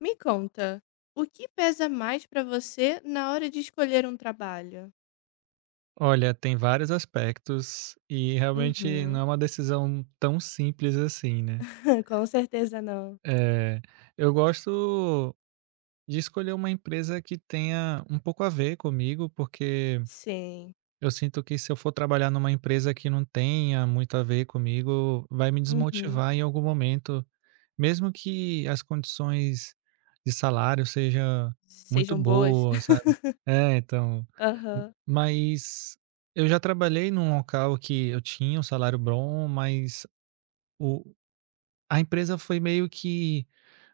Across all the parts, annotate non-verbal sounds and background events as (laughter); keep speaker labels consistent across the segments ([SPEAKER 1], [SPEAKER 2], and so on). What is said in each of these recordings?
[SPEAKER 1] Me conta, o que pesa mais pra você na hora de escolher um trabalho?
[SPEAKER 2] Olha, tem vários aspectos e realmente
[SPEAKER 1] Uhum.
[SPEAKER 2] não é uma decisão tão simples assim, né?
[SPEAKER 1] (laughs) Com certeza não.
[SPEAKER 2] Eh, eu gosto de escolher uma empresa que tenha um pouco a ver comigo, porque
[SPEAKER 1] Sim.
[SPEAKER 2] eu sinto que se eu for trabalhar numa empresa que não tenha muito a ver comigo, vai me
[SPEAKER 1] Uhum.
[SPEAKER 2] desmotivar em algum momento, mesmo que as condições de salário seja muito
[SPEAKER 1] Sejam boas?
[SPEAKER 2] boas, sabe?
[SPEAKER 1] (laughs)
[SPEAKER 2] É, então. M
[SPEAKER 1] Aham.
[SPEAKER 2] mas eu já trabalhei num local que eu tinha um salário bom, mas o a empresa foi meio que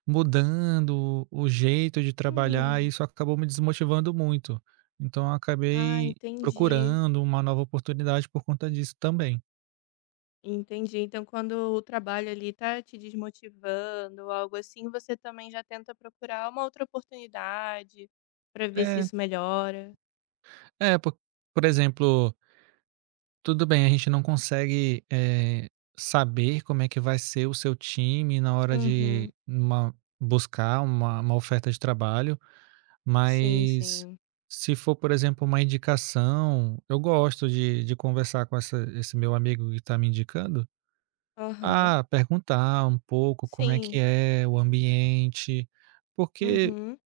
[SPEAKER 2] mudando o jeito de trabalhar e
[SPEAKER 1] Hum.
[SPEAKER 2] isso acabou me desmotivando muito. Então eu
[SPEAKER 1] Ah,
[SPEAKER 2] acabei
[SPEAKER 1] entendi.
[SPEAKER 2] procurando uma nova oportunidade por conta disso também.
[SPEAKER 1] Entendi. Então, quando o trabalho ali tá te desmotivando, ou algo assim, você também já tenta procurar uma outra oportunidade pra ver se
[SPEAKER 2] É,
[SPEAKER 1] isso melhora.
[SPEAKER 2] é, por exemplo, tudo bem, a gente não consegue, saber como é que vai ser o seu time na hora
[SPEAKER 1] Uhum.
[SPEAKER 2] de uma buscar uma oferta de trabalho.
[SPEAKER 1] Sim,
[SPEAKER 2] Mas
[SPEAKER 1] sim.
[SPEAKER 2] se for, por exemplo, uma indicação, eu gosto de conversar com essa esse meu amigo que está me indicando,
[SPEAKER 1] Aham.
[SPEAKER 2] perguntar um pouco como é que
[SPEAKER 1] Sim.
[SPEAKER 2] é o ambiente, porque
[SPEAKER 1] Uhum.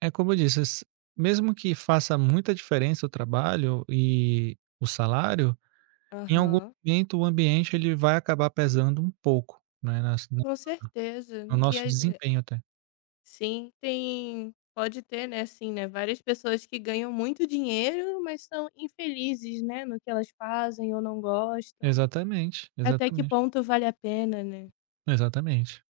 [SPEAKER 2] é como eu disse, s mesmo que faça muita diferença o trabalho e o salário, em algum
[SPEAKER 1] Aham.
[SPEAKER 2] momento o ambiente ele vai acabar pesando um pouco, né, nas no
[SPEAKER 1] Com certeza,
[SPEAKER 2] no
[SPEAKER 1] que
[SPEAKER 2] nosso
[SPEAKER 1] a ge
[SPEAKER 2] desempenho até.
[SPEAKER 1] sim, tem pode ter, né, sim né, várias pessoas que ganham muito dinheiro, mas são infelizes, né, no que elas fazem ou não gostam.
[SPEAKER 2] Exatamente,
[SPEAKER 1] Até que
[SPEAKER 2] exatamente,
[SPEAKER 1] ponto vale a pena, né.
[SPEAKER 2] exatamente.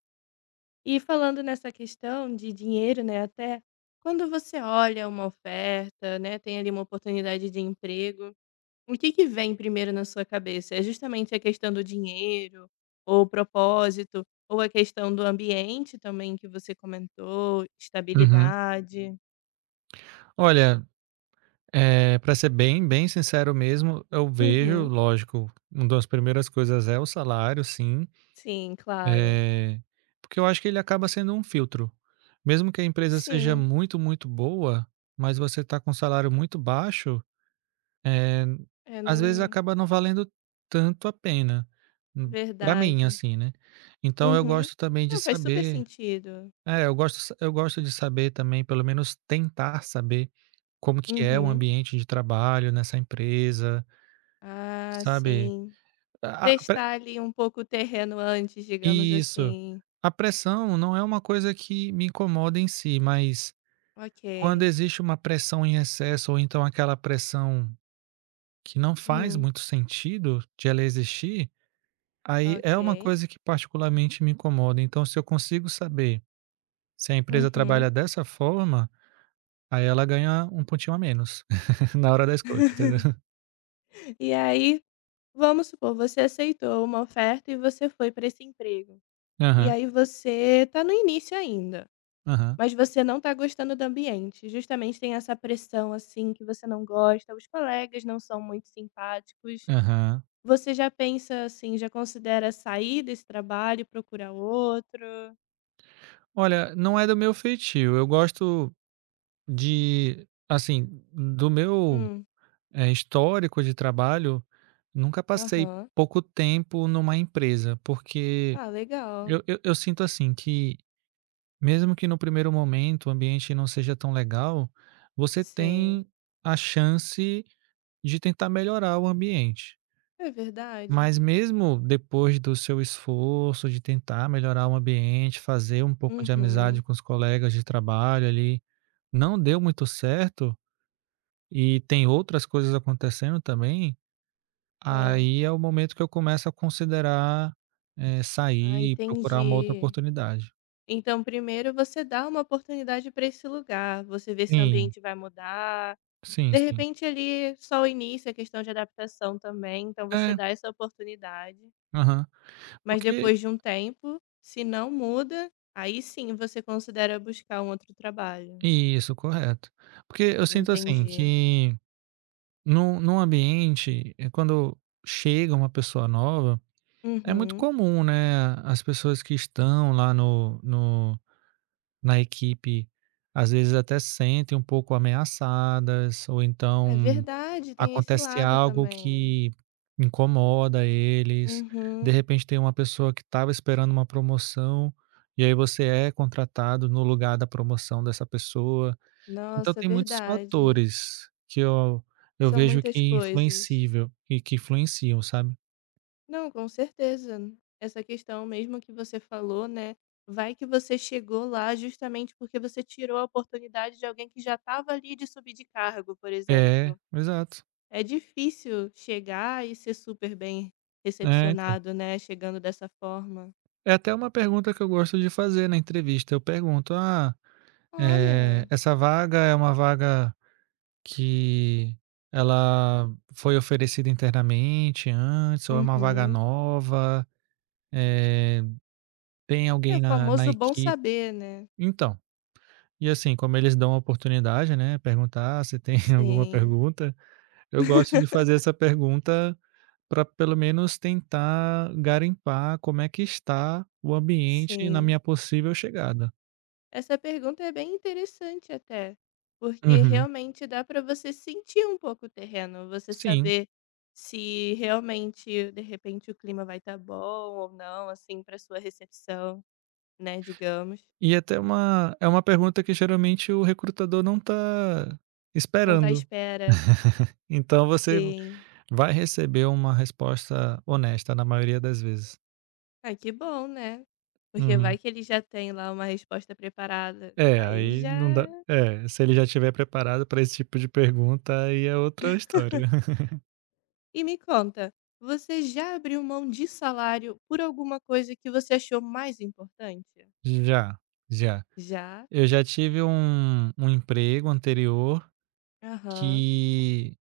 [SPEAKER 1] E falando nessa questão de dinheiro, né, até, quando você olha uma oferta, né, tem ali uma oportunidade de emprego. O que que vem primeiro na sua cabeça? É justamente a questão do dinheiro, ou o propósito, ou a questão do ambiente também que você comentou,
[SPEAKER 2] Uhum.
[SPEAKER 1] estabilidade?
[SPEAKER 2] Olha, pra ser bem, bem sincero mesmo, eu vejo,
[SPEAKER 1] Uhum.
[SPEAKER 2] lógico, uma das primeiras coisas é o salário, sim,
[SPEAKER 1] Sim, claro.
[SPEAKER 2] eh, porque eu acho que ele acaba sendo um filtro. Mesmo que a empresa seja
[SPEAKER 1] Sim,
[SPEAKER 2] muito, muito boa, mas você está com um salário muito baixo, eh,
[SPEAKER 1] é
[SPEAKER 2] às vezes
[SPEAKER 1] não
[SPEAKER 2] acaba não valendo tanto a pena, para mim,
[SPEAKER 1] verdade.
[SPEAKER 2] assim, né. Então eu
[SPEAKER 1] Uhum.
[SPEAKER 2] gosto também de
[SPEAKER 1] Não, faz super
[SPEAKER 2] saber,
[SPEAKER 1] sentido.
[SPEAKER 2] eu gosto de saber também, pelo menos tentar saber, como que é o
[SPEAKER 1] Uhum.
[SPEAKER 2] ambiente de trabalho nessa empresa,
[SPEAKER 1] Ah,
[SPEAKER 2] sabe.
[SPEAKER 1] sim.
[SPEAKER 2] A pre
[SPEAKER 1] Testar ali um pouco o terreno antes, digamos
[SPEAKER 2] Isso.
[SPEAKER 1] assim.
[SPEAKER 2] A pressão não é uma coisa que me incomoda em si, mas quando
[SPEAKER 1] Ok.
[SPEAKER 2] existe uma pressão em excesso ou então aquela pressão que não faz
[SPEAKER 1] Hum,
[SPEAKER 2] muito sentido de ela existir, aí é uma
[SPEAKER 1] ok.
[SPEAKER 2] coisa que particularmente me incomoda. Então se eu consigo saber se a empresa
[SPEAKER 1] Uhum.
[SPEAKER 2] trabalha dessa forma. Aí ela ganha um pontinho a menos (laughs) na hora da escolha, entendeu?
[SPEAKER 1] E aí vamos supor, você aceitou uma oferta e você foi para esse emprego. E
[SPEAKER 2] Aham,
[SPEAKER 1] aí você tá no início ainda,
[SPEAKER 2] aham,
[SPEAKER 1] mas você não tá gostando do ambiente. Justamente tem essa pressão assim que você não gosta, os colegas não são muito simpáticos.
[SPEAKER 2] aham.
[SPEAKER 1] Você já pensa assim, já considera sair desse trabalho, procurar outro?
[SPEAKER 2] Olha, não é do meu feitio, eu gosto de assim, do meu,
[SPEAKER 1] Hum,
[SPEAKER 2] histórico de trabalho, nunca passei
[SPEAKER 1] aham.
[SPEAKER 2] pouco tempo numa empresa, porque
[SPEAKER 1] Ah, legal.
[SPEAKER 2] eu sinto assim que, mesmo que no primeiro momento o ambiente não seja tão legal, você
[SPEAKER 1] Sim.
[SPEAKER 2] tem a chance de tentar melhorar o ambiente.
[SPEAKER 1] É verdade.
[SPEAKER 2] Mas mesmo depois do seu esforço de tentar melhorar o ambiente, fazer um pouco de
[SPEAKER 1] Uhum.
[SPEAKER 2] amizade com os colegas de trabalho ali, não deu muito certo e tem outras coisas acontecendo também,
[SPEAKER 1] Ah,
[SPEAKER 2] aí é o momento que eu começo a considerar,
[SPEAKER 1] ah,
[SPEAKER 2] sair e procurar uma outra
[SPEAKER 1] entendi.
[SPEAKER 2] oportunidade.
[SPEAKER 1] Então, primeiro você dá uma oportunidade para esse lugar, você vê se o
[SPEAKER 2] Sim,
[SPEAKER 1] ambiente vai mudar.
[SPEAKER 2] sim,
[SPEAKER 1] De
[SPEAKER 2] sim.
[SPEAKER 1] repente, ali, só o início é questão de adaptação também, então você
[SPEAKER 2] É,
[SPEAKER 1] dá essa oportunidade.
[SPEAKER 2] aham.
[SPEAKER 1] Mas
[SPEAKER 2] Porque
[SPEAKER 1] depois de um tempo, se não muda, aí sim você considera buscar um outro trabalho.
[SPEAKER 2] isso, correto. Porque eu sinto assim
[SPEAKER 1] Entendi.
[SPEAKER 2] que num ambiente, quando chega uma pessoa nova. É muito
[SPEAKER 1] Uhum.
[SPEAKER 2] comum, né, as pessoas que estão lá no no na equipe, às vezes até sentem um pouco ameaçadas, ou
[SPEAKER 1] É
[SPEAKER 2] então
[SPEAKER 1] verdade, tem esse
[SPEAKER 2] acontece
[SPEAKER 1] lado
[SPEAKER 2] algo
[SPEAKER 1] também.
[SPEAKER 2] que incomoda eles. De
[SPEAKER 1] Uhum.
[SPEAKER 2] repente tem uma pessoa que estava esperando uma promoção, e aí você é contratado no lugar da promoção dessa pessoa. Então
[SPEAKER 1] Nossa, é
[SPEAKER 2] tem muitos
[SPEAKER 1] verdade.
[SPEAKER 2] fatores que eu
[SPEAKER 1] São
[SPEAKER 2] vejo que
[SPEAKER 1] muitas coisas.
[SPEAKER 2] influencível e que influenciam, sabe?
[SPEAKER 1] Não, com certeza. Essa questão mesmo que você falou, né? Vai que você chegou lá justamente porque você tirou a oportunidade de alguém que já estava ali de subir de cargo, por
[SPEAKER 2] É,
[SPEAKER 1] exemplo.
[SPEAKER 2] exato.
[SPEAKER 1] É difícil chegar e ser super bem
[SPEAKER 2] É, então.
[SPEAKER 1] recepcionado, né? Chegando dessa forma.
[SPEAKER 2] É até uma pergunta que eu gosto de fazer na entrevista. Eu pergunto: "Ah,
[SPEAKER 1] Olha,
[SPEAKER 2] essa vaga é uma vaga que ela foi oferecida internamente antes ou é uma vaga
[SPEAKER 1] uhum.
[SPEAKER 2] nova? Eh, Tem
[SPEAKER 1] É o
[SPEAKER 2] alguém na
[SPEAKER 1] famoso bom
[SPEAKER 2] equipe?"
[SPEAKER 1] saber, né?
[SPEAKER 2] Então, e assim, como eles dão a oportunidade, né, perguntar se tem (laughs) alguma
[SPEAKER 1] Sim,
[SPEAKER 2] pergunta, eu gosto de
[SPEAKER 1] (laughs)
[SPEAKER 2] fazer essa pergunta para pelo menos tentar garimpar como é que está o ambiente na
[SPEAKER 1] sim.
[SPEAKER 2] minha possível chegada.
[SPEAKER 1] Essa pergunta é bem interessante até, porque
[SPEAKER 2] Uhum.
[SPEAKER 1] realmente dá para você sentir um pouco o terreno, você
[SPEAKER 2] Sim,
[SPEAKER 1] saber se realmente, de repente, o clima vai estar bom ou não, assim, para sua recepção, né, digamos.
[SPEAKER 2] e até uma é uma pergunta que geralmente o recrutador não está
[SPEAKER 1] Não tá à
[SPEAKER 2] esperando,
[SPEAKER 1] espera.
[SPEAKER 2] então você
[SPEAKER 1] Sim.
[SPEAKER 2] vai receber uma resposta honesta na maioria das vezes.
[SPEAKER 1] Ah, que bom, né? Porque vai
[SPEAKER 2] Uhum.
[SPEAKER 1] que ele já tem lá uma resposta preparada.
[SPEAKER 2] É,
[SPEAKER 1] Aí
[SPEAKER 2] aí
[SPEAKER 1] já.
[SPEAKER 2] não dá, é, se ele já estiver preparado para esse tipo de pergunta, aí é outra história. (laughs)
[SPEAKER 1] E me conta, você já abriu mão de salário por alguma coisa que você achou mais importante?
[SPEAKER 2] Já, já.
[SPEAKER 1] Já?
[SPEAKER 2] Eu já tive um emprego anterior
[SPEAKER 1] Aham.
[SPEAKER 2] que,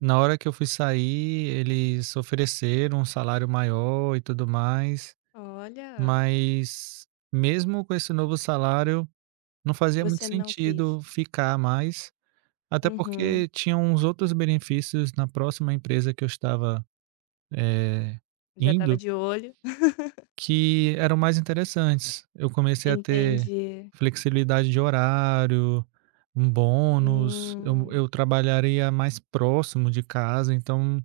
[SPEAKER 2] na hora que eu fui sair, eles ofereceram um salário maior e tudo mais.
[SPEAKER 1] Olha,
[SPEAKER 2] Mas mesmo com esse novo salário, não fazia muito
[SPEAKER 1] você não quis.
[SPEAKER 2] sentido ficar mais, até
[SPEAKER 1] Uhum.
[SPEAKER 2] porque tinham uns outros benefícios na próxima empresa que eu estava, eh,
[SPEAKER 1] Já estava
[SPEAKER 2] indo,
[SPEAKER 1] de olho. (laughs)
[SPEAKER 2] que eram mais interessantes. Eu comecei a ter
[SPEAKER 1] Entendi.
[SPEAKER 2] flexibilidade de horário, um bônus, eu
[SPEAKER 1] Hum,
[SPEAKER 2] eu trabalharia mais próximo de casa, então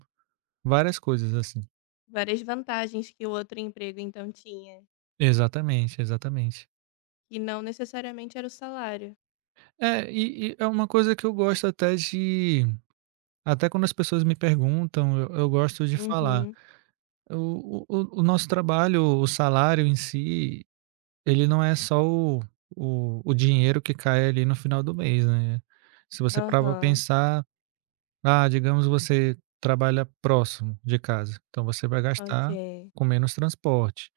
[SPEAKER 2] várias coisas assim.
[SPEAKER 1] várias vantagens que o outro emprego então tinha,
[SPEAKER 2] Exatamente, exatamente.
[SPEAKER 1] que não necessariamente era o salário.
[SPEAKER 2] É, e é uma coisa que eu gosto até de Até quando as pessoas me perguntam, eu gosto de falar.
[SPEAKER 1] Uhum.
[SPEAKER 2] O nosso trabalho, o salário em si, ele não é só o dinheiro que cai ali no final do mês, né. Se você parar pra
[SPEAKER 1] Aham.
[SPEAKER 2] pensar, ah, digamos você trabalha próximo de casa, então você vai gastar
[SPEAKER 1] Ok.
[SPEAKER 2] com menos transporte.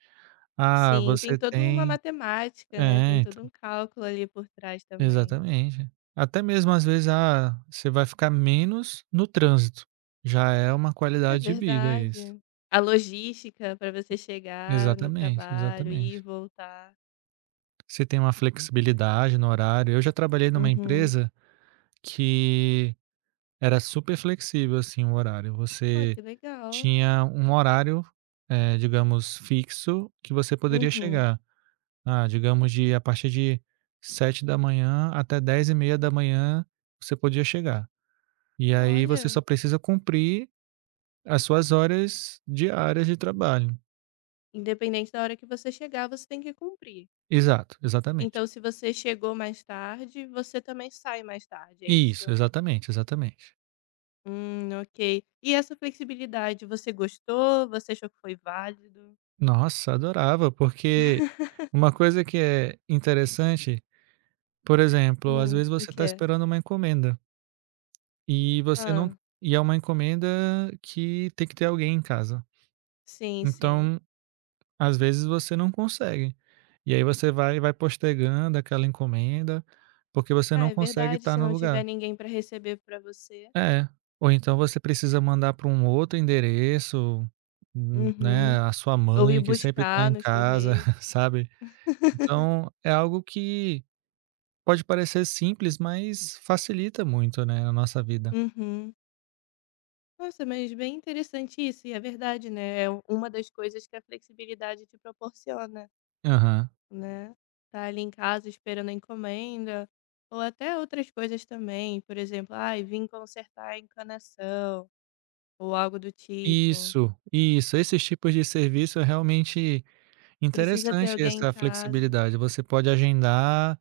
[SPEAKER 2] Ah,
[SPEAKER 1] Sim, tem
[SPEAKER 2] você
[SPEAKER 1] toda uma
[SPEAKER 2] tem
[SPEAKER 1] matemática, né? Tem
[SPEAKER 2] é,
[SPEAKER 1] todo
[SPEAKER 2] então,
[SPEAKER 1] um cálculo ali por trás também.
[SPEAKER 2] exatamente. Até mesmo às vezes, ah, você vai ficar menos no trânsito, já é uma
[SPEAKER 1] É
[SPEAKER 2] qualidade de vida isso.
[SPEAKER 1] verdade. A logística para você chegar no
[SPEAKER 2] Exatamente,
[SPEAKER 1] trabalho, ir e
[SPEAKER 2] exatamente.
[SPEAKER 1] voltar.
[SPEAKER 2] Você tem uma flexibilidade no horário. Eu já trabalhei numa
[SPEAKER 1] Uhum.
[SPEAKER 2] empresa que era super flexível, assim, o horário.
[SPEAKER 1] Ó,
[SPEAKER 2] Você
[SPEAKER 1] que legal.
[SPEAKER 2] tinha um horário, digamos, fixo que você poderia
[SPEAKER 1] Uhum.
[SPEAKER 2] chegar. Ah, digamos de a partir de 7h da manhã até 10h30 da manhã você podia chegar. E aí você só
[SPEAKER 1] Olha.
[SPEAKER 2] precisa cumprir as suas horas diárias de trabalho.
[SPEAKER 1] Independente da hora que você chegar, você tem que cumprir.
[SPEAKER 2] Exato, exatamente.
[SPEAKER 1] Então, se você chegou mais tarde, você também sai mais tarde, é isso?
[SPEAKER 2] Isso, exatamente, exatamente.
[SPEAKER 1] Ok. E essa flexibilidade, você gostou? Você achou que foi válido?
[SPEAKER 2] Nossa, adorava, porque uma coisa que é interessante, por exemplo, às vezes
[SPEAKER 1] O
[SPEAKER 2] você está
[SPEAKER 1] quê?
[SPEAKER 2] esperando uma encomenda e você não
[SPEAKER 1] Ah,
[SPEAKER 2] e é uma encomenda que tem que ter alguém em casa.
[SPEAKER 1] sim, sim.
[SPEAKER 2] Então, às vezes você não consegue. E aí você vai postergando aquela encomenda, porque você
[SPEAKER 1] Ah,
[SPEAKER 2] não
[SPEAKER 1] é
[SPEAKER 2] consegue
[SPEAKER 1] verdade,
[SPEAKER 2] estar
[SPEAKER 1] se
[SPEAKER 2] no
[SPEAKER 1] não
[SPEAKER 2] lugar.
[SPEAKER 1] tiver ninguém para receber para você.
[SPEAKER 2] É, ou então você precisa mandar para um outro endereço, né,
[SPEAKER 1] Uhum.
[SPEAKER 2] a sua
[SPEAKER 1] Ou ir
[SPEAKER 2] mãe que sempre está
[SPEAKER 1] buscar
[SPEAKER 2] em
[SPEAKER 1] nos
[SPEAKER 2] casa,
[SPEAKER 1] correios.
[SPEAKER 2] (laughs) sabe.
[SPEAKER 1] (laughs)
[SPEAKER 2] Então é algo que Pode parecer simples, mas facilita muito, né, a nossa vida.
[SPEAKER 1] Uhum. Nossa, mas bem interessante isso, e é verdade, né? É uma das coisas que a flexibilidade te proporciona.
[SPEAKER 2] Aham.
[SPEAKER 1] Né? Tá ali em casa esperando a encomenda, ou até outras coisas também, por exemplo, ai, vim consertar a encanação, ou algo do tipo.
[SPEAKER 2] Isso, isso. Esses tipos de serviço é realmente
[SPEAKER 1] Precisa ter
[SPEAKER 2] interessante
[SPEAKER 1] alguém em
[SPEAKER 2] essa
[SPEAKER 1] casa.
[SPEAKER 2] flexibilidade. Você pode agendar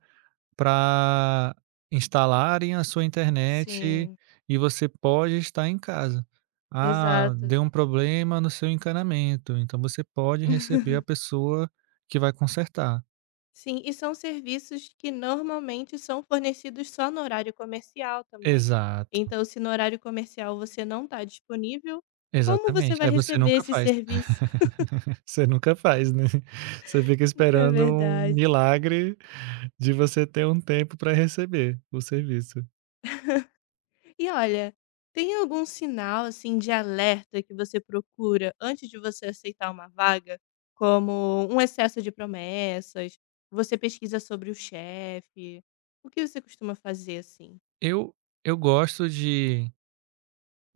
[SPEAKER 2] para instalarem a sua internet
[SPEAKER 1] Sim,
[SPEAKER 2] e você pode estar em casa. Ah,
[SPEAKER 1] exato.
[SPEAKER 2] deu um problema no seu encanamento, então você pode receber a pessoa que vai consertar.
[SPEAKER 1] Sim, e são serviços que normalmente são fornecidos só no horário comercial também.
[SPEAKER 2] Exato,
[SPEAKER 1] Então, se no horário comercial você não está disponível, como você
[SPEAKER 2] exatamente.
[SPEAKER 1] vai
[SPEAKER 2] Aí você
[SPEAKER 1] receber
[SPEAKER 2] nunca
[SPEAKER 1] esse
[SPEAKER 2] faz.
[SPEAKER 1] serviço?
[SPEAKER 2] Você nunca faz, né. (laughs) Você fica
[SPEAKER 1] (laughs) É
[SPEAKER 2] esperando um
[SPEAKER 1] verdade.
[SPEAKER 2] milagre de você ter um tempo para receber o serviço.
[SPEAKER 1] E olha, tem algum sinal assim de alerta que você procura antes de você aceitar uma vaga, como um excesso de promessas, você pesquisa sobre o chefe, o que você costuma fazer assim?
[SPEAKER 2] Eu eu gosto de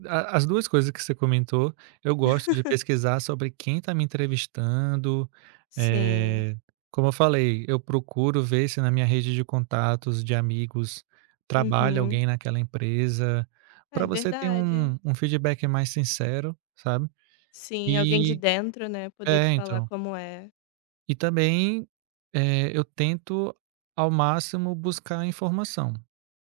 [SPEAKER 2] a as 2 coisas que você comentou, eu gosto de pesquisar sobre quem está me entrevistando,
[SPEAKER 1] Sim,
[SPEAKER 2] eh, como eu falei, eu procuro ver se na minha rede de contatos, de amigos, trabalha
[SPEAKER 1] uhum,
[SPEAKER 2] alguém naquela empresa,
[SPEAKER 1] é
[SPEAKER 2] para você ter
[SPEAKER 1] verdade.
[SPEAKER 2] um feedback mais sincero, sabe.
[SPEAKER 1] Sim, alguém de
[SPEAKER 2] E
[SPEAKER 1] dentro, né, poder
[SPEAKER 2] é,
[SPEAKER 1] te falar
[SPEAKER 2] então.
[SPEAKER 1] como é.
[SPEAKER 2] E também, eu tento ao máximo buscar informação,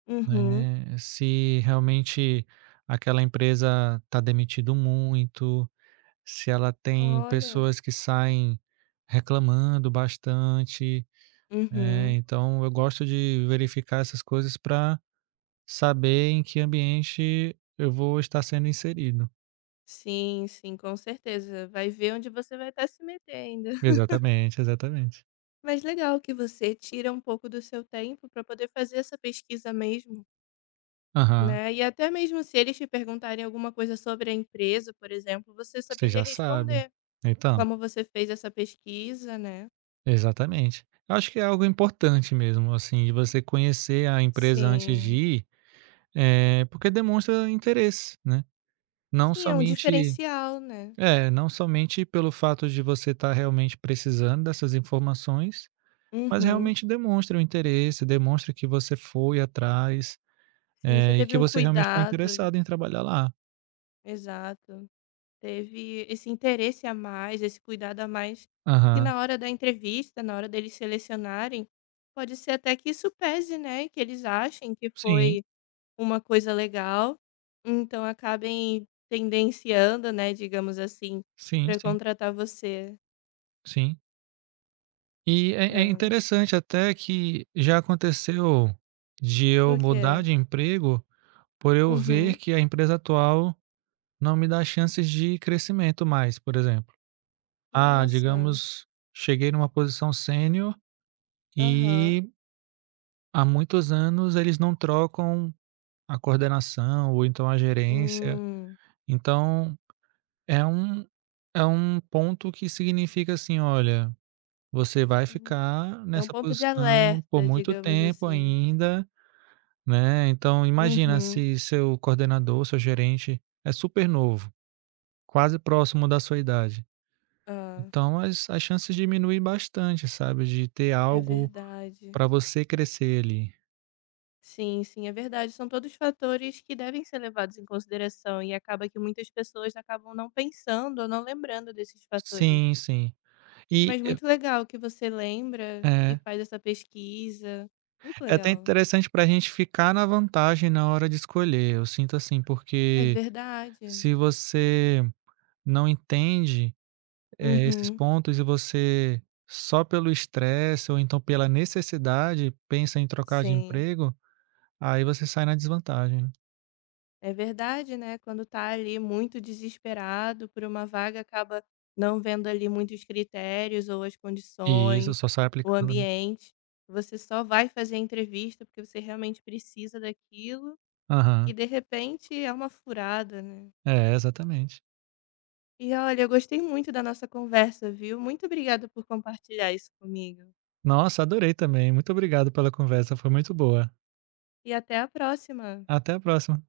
[SPEAKER 1] Uhum,
[SPEAKER 2] né, se realmente aquela empresa está demitindo muito, se ela tem
[SPEAKER 1] olha,
[SPEAKER 2] pessoas que saem reclamando bastante,
[SPEAKER 1] uhum,
[SPEAKER 2] então eu gosto de verificar essas coisas para saber em que ambiente eu vou estar sendo inserido.
[SPEAKER 1] sim, sim, com certeza. Vai ver onde você vai estar se metendo.
[SPEAKER 2] Exatamente, exatamente.
[SPEAKER 1] Mas legal que você tira um pouco do seu tempo para poder fazer essa pesquisa mesmo,
[SPEAKER 2] Aham,
[SPEAKER 1] né? E até mesmo se eles te perguntarem alguma coisa sobre a empresa, por exemplo, você
[SPEAKER 2] você
[SPEAKER 1] saberia
[SPEAKER 2] já sabe.
[SPEAKER 1] responder
[SPEAKER 2] Então
[SPEAKER 1] como você fez essa pesquisa, né?
[SPEAKER 2] Exatamente. Eu acho que é algo importante mesmo, assim, de você conhecer a empresa antes de
[SPEAKER 1] Sim.
[SPEAKER 2] ir, porque demonstra interesse, né. Não
[SPEAKER 1] Sim, é um
[SPEAKER 2] somente
[SPEAKER 1] diferencial, né?
[SPEAKER 2] não somente pelo fato de você estar realmente precisando dessas informações, mas
[SPEAKER 1] Uhum.
[SPEAKER 2] realmente demonstra o interesse, demonstra que você foi atrás,
[SPEAKER 1] Sim, você
[SPEAKER 2] e
[SPEAKER 1] teve
[SPEAKER 2] que
[SPEAKER 1] um
[SPEAKER 2] você realmente está
[SPEAKER 1] cuidado.
[SPEAKER 2] interessado em trabalhar lá.
[SPEAKER 1] Exato. Teve esse interesse a mais, esse cuidado a mais, que
[SPEAKER 2] Aham.
[SPEAKER 1] na hora da entrevista, na hora deles selecionarem, pode ser até que isso pese, né, que eles achem que
[SPEAKER 2] Sim,
[SPEAKER 1] foi uma coisa legal, então acabem tendenciando, né, digamos assim,
[SPEAKER 2] sim,
[SPEAKER 1] para
[SPEAKER 2] sim,
[SPEAKER 1] contratar você.
[SPEAKER 2] sim. E é
[SPEAKER 1] É.
[SPEAKER 2] interessante até que já aconteceu de
[SPEAKER 1] O
[SPEAKER 2] eu mudar
[SPEAKER 1] quê?
[SPEAKER 2] de emprego, por eu ver
[SPEAKER 1] Uhum.
[SPEAKER 2] que a empresa atual não me dá chances de crescimento mais, por exemplo. Ah,
[SPEAKER 1] Nossa.
[SPEAKER 2] digamos, cheguei numa posição sênior
[SPEAKER 1] Aham.
[SPEAKER 2] e há muitos anos eles não trocam a coordenação ou então a gerência.
[SPEAKER 1] Hum.
[SPEAKER 2] Então, é um é um ponto que significa assim: "Olha, você vai
[SPEAKER 1] Hum.
[SPEAKER 2] ficar
[SPEAKER 1] É um
[SPEAKER 2] nessa
[SPEAKER 1] ponto de
[SPEAKER 2] posição por
[SPEAKER 1] alerta,
[SPEAKER 2] muito
[SPEAKER 1] digamos
[SPEAKER 2] tempo
[SPEAKER 1] assim.
[SPEAKER 2] ainda". Né, então imagina
[SPEAKER 1] Uhum.
[SPEAKER 2] se seu coordenador, seu gerente é super novo, quase próximo da sua idade.
[SPEAKER 1] Hã,
[SPEAKER 2] Então as chances diminuem bastante, sabe, de ter
[SPEAKER 1] é
[SPEAKER 2] algo
[SPEAKER 1] verdade.
[SPEAKER 2] para você crescer ali.
[SPEAKER 1] Sim, sim, é verdade. São todos fatores que devem ser levados em consideração e acaba que muitas pessoas acabam não pensando ou não lembrando desses fatores.
[SPEAKER 2] Sim, sim. E
[SPEAKER 1] Mas muito legal que você lembra e
[SPEAKER 2] é
[SPEAKER 1] faz essa pesquisa. Muito
[SPEAKER 2] é até
[SPEAKER 1] legal.
[SPEAKER 2] interessante para a gente ficar na vantagem na hora de escolher, eu sinto assim,
[SPEAKER 1] É
[SPEAKER 2] porque
[SPEAKER 1] verdade.
[SPEAKER 2] se você não entende, esses
[SPEAKER 1] Uhum.
[SPEAKER 2] pontos e você só pelo estresse ou então pela necessidade pensa em trocar de
[SPEAKER 1] Sim.
[SPEAKER 2] emprego. Aí você sai na desvantagem, né.
[SPEAKER 1] É verdade, né? Quando tá ali muito desesperado por uma vaga, acaba não vendo ali muitos critérios ou as
[SPEAKER 2] Isso,
[SPEAKER 1] condições,
[SPEAKER 2] só sai
[SPEAKER 1] o
[SPEAKER 2] aplicando, né.
[SPEAKER 1] ambiente. Você só vai fazer a entrevista porque você realmente precisa daquilo e
[SPEAKER 2] Aham.
[SPEAKER 1] de repente é uma furada, né?
[SPEAKER 2] É, exatamente.
[SPEAKER 1] E olha, eu gostei muito da nossa conversa, viu? Muito obrigada por compartilhar isso comigo.
[SPEAKER 2] Nossa, adorei também. Muito obrigado pela conversa, foi muito boa.
[SPEAKER 1] E até a próxima.
[SPEAKER 2] Até a próxima.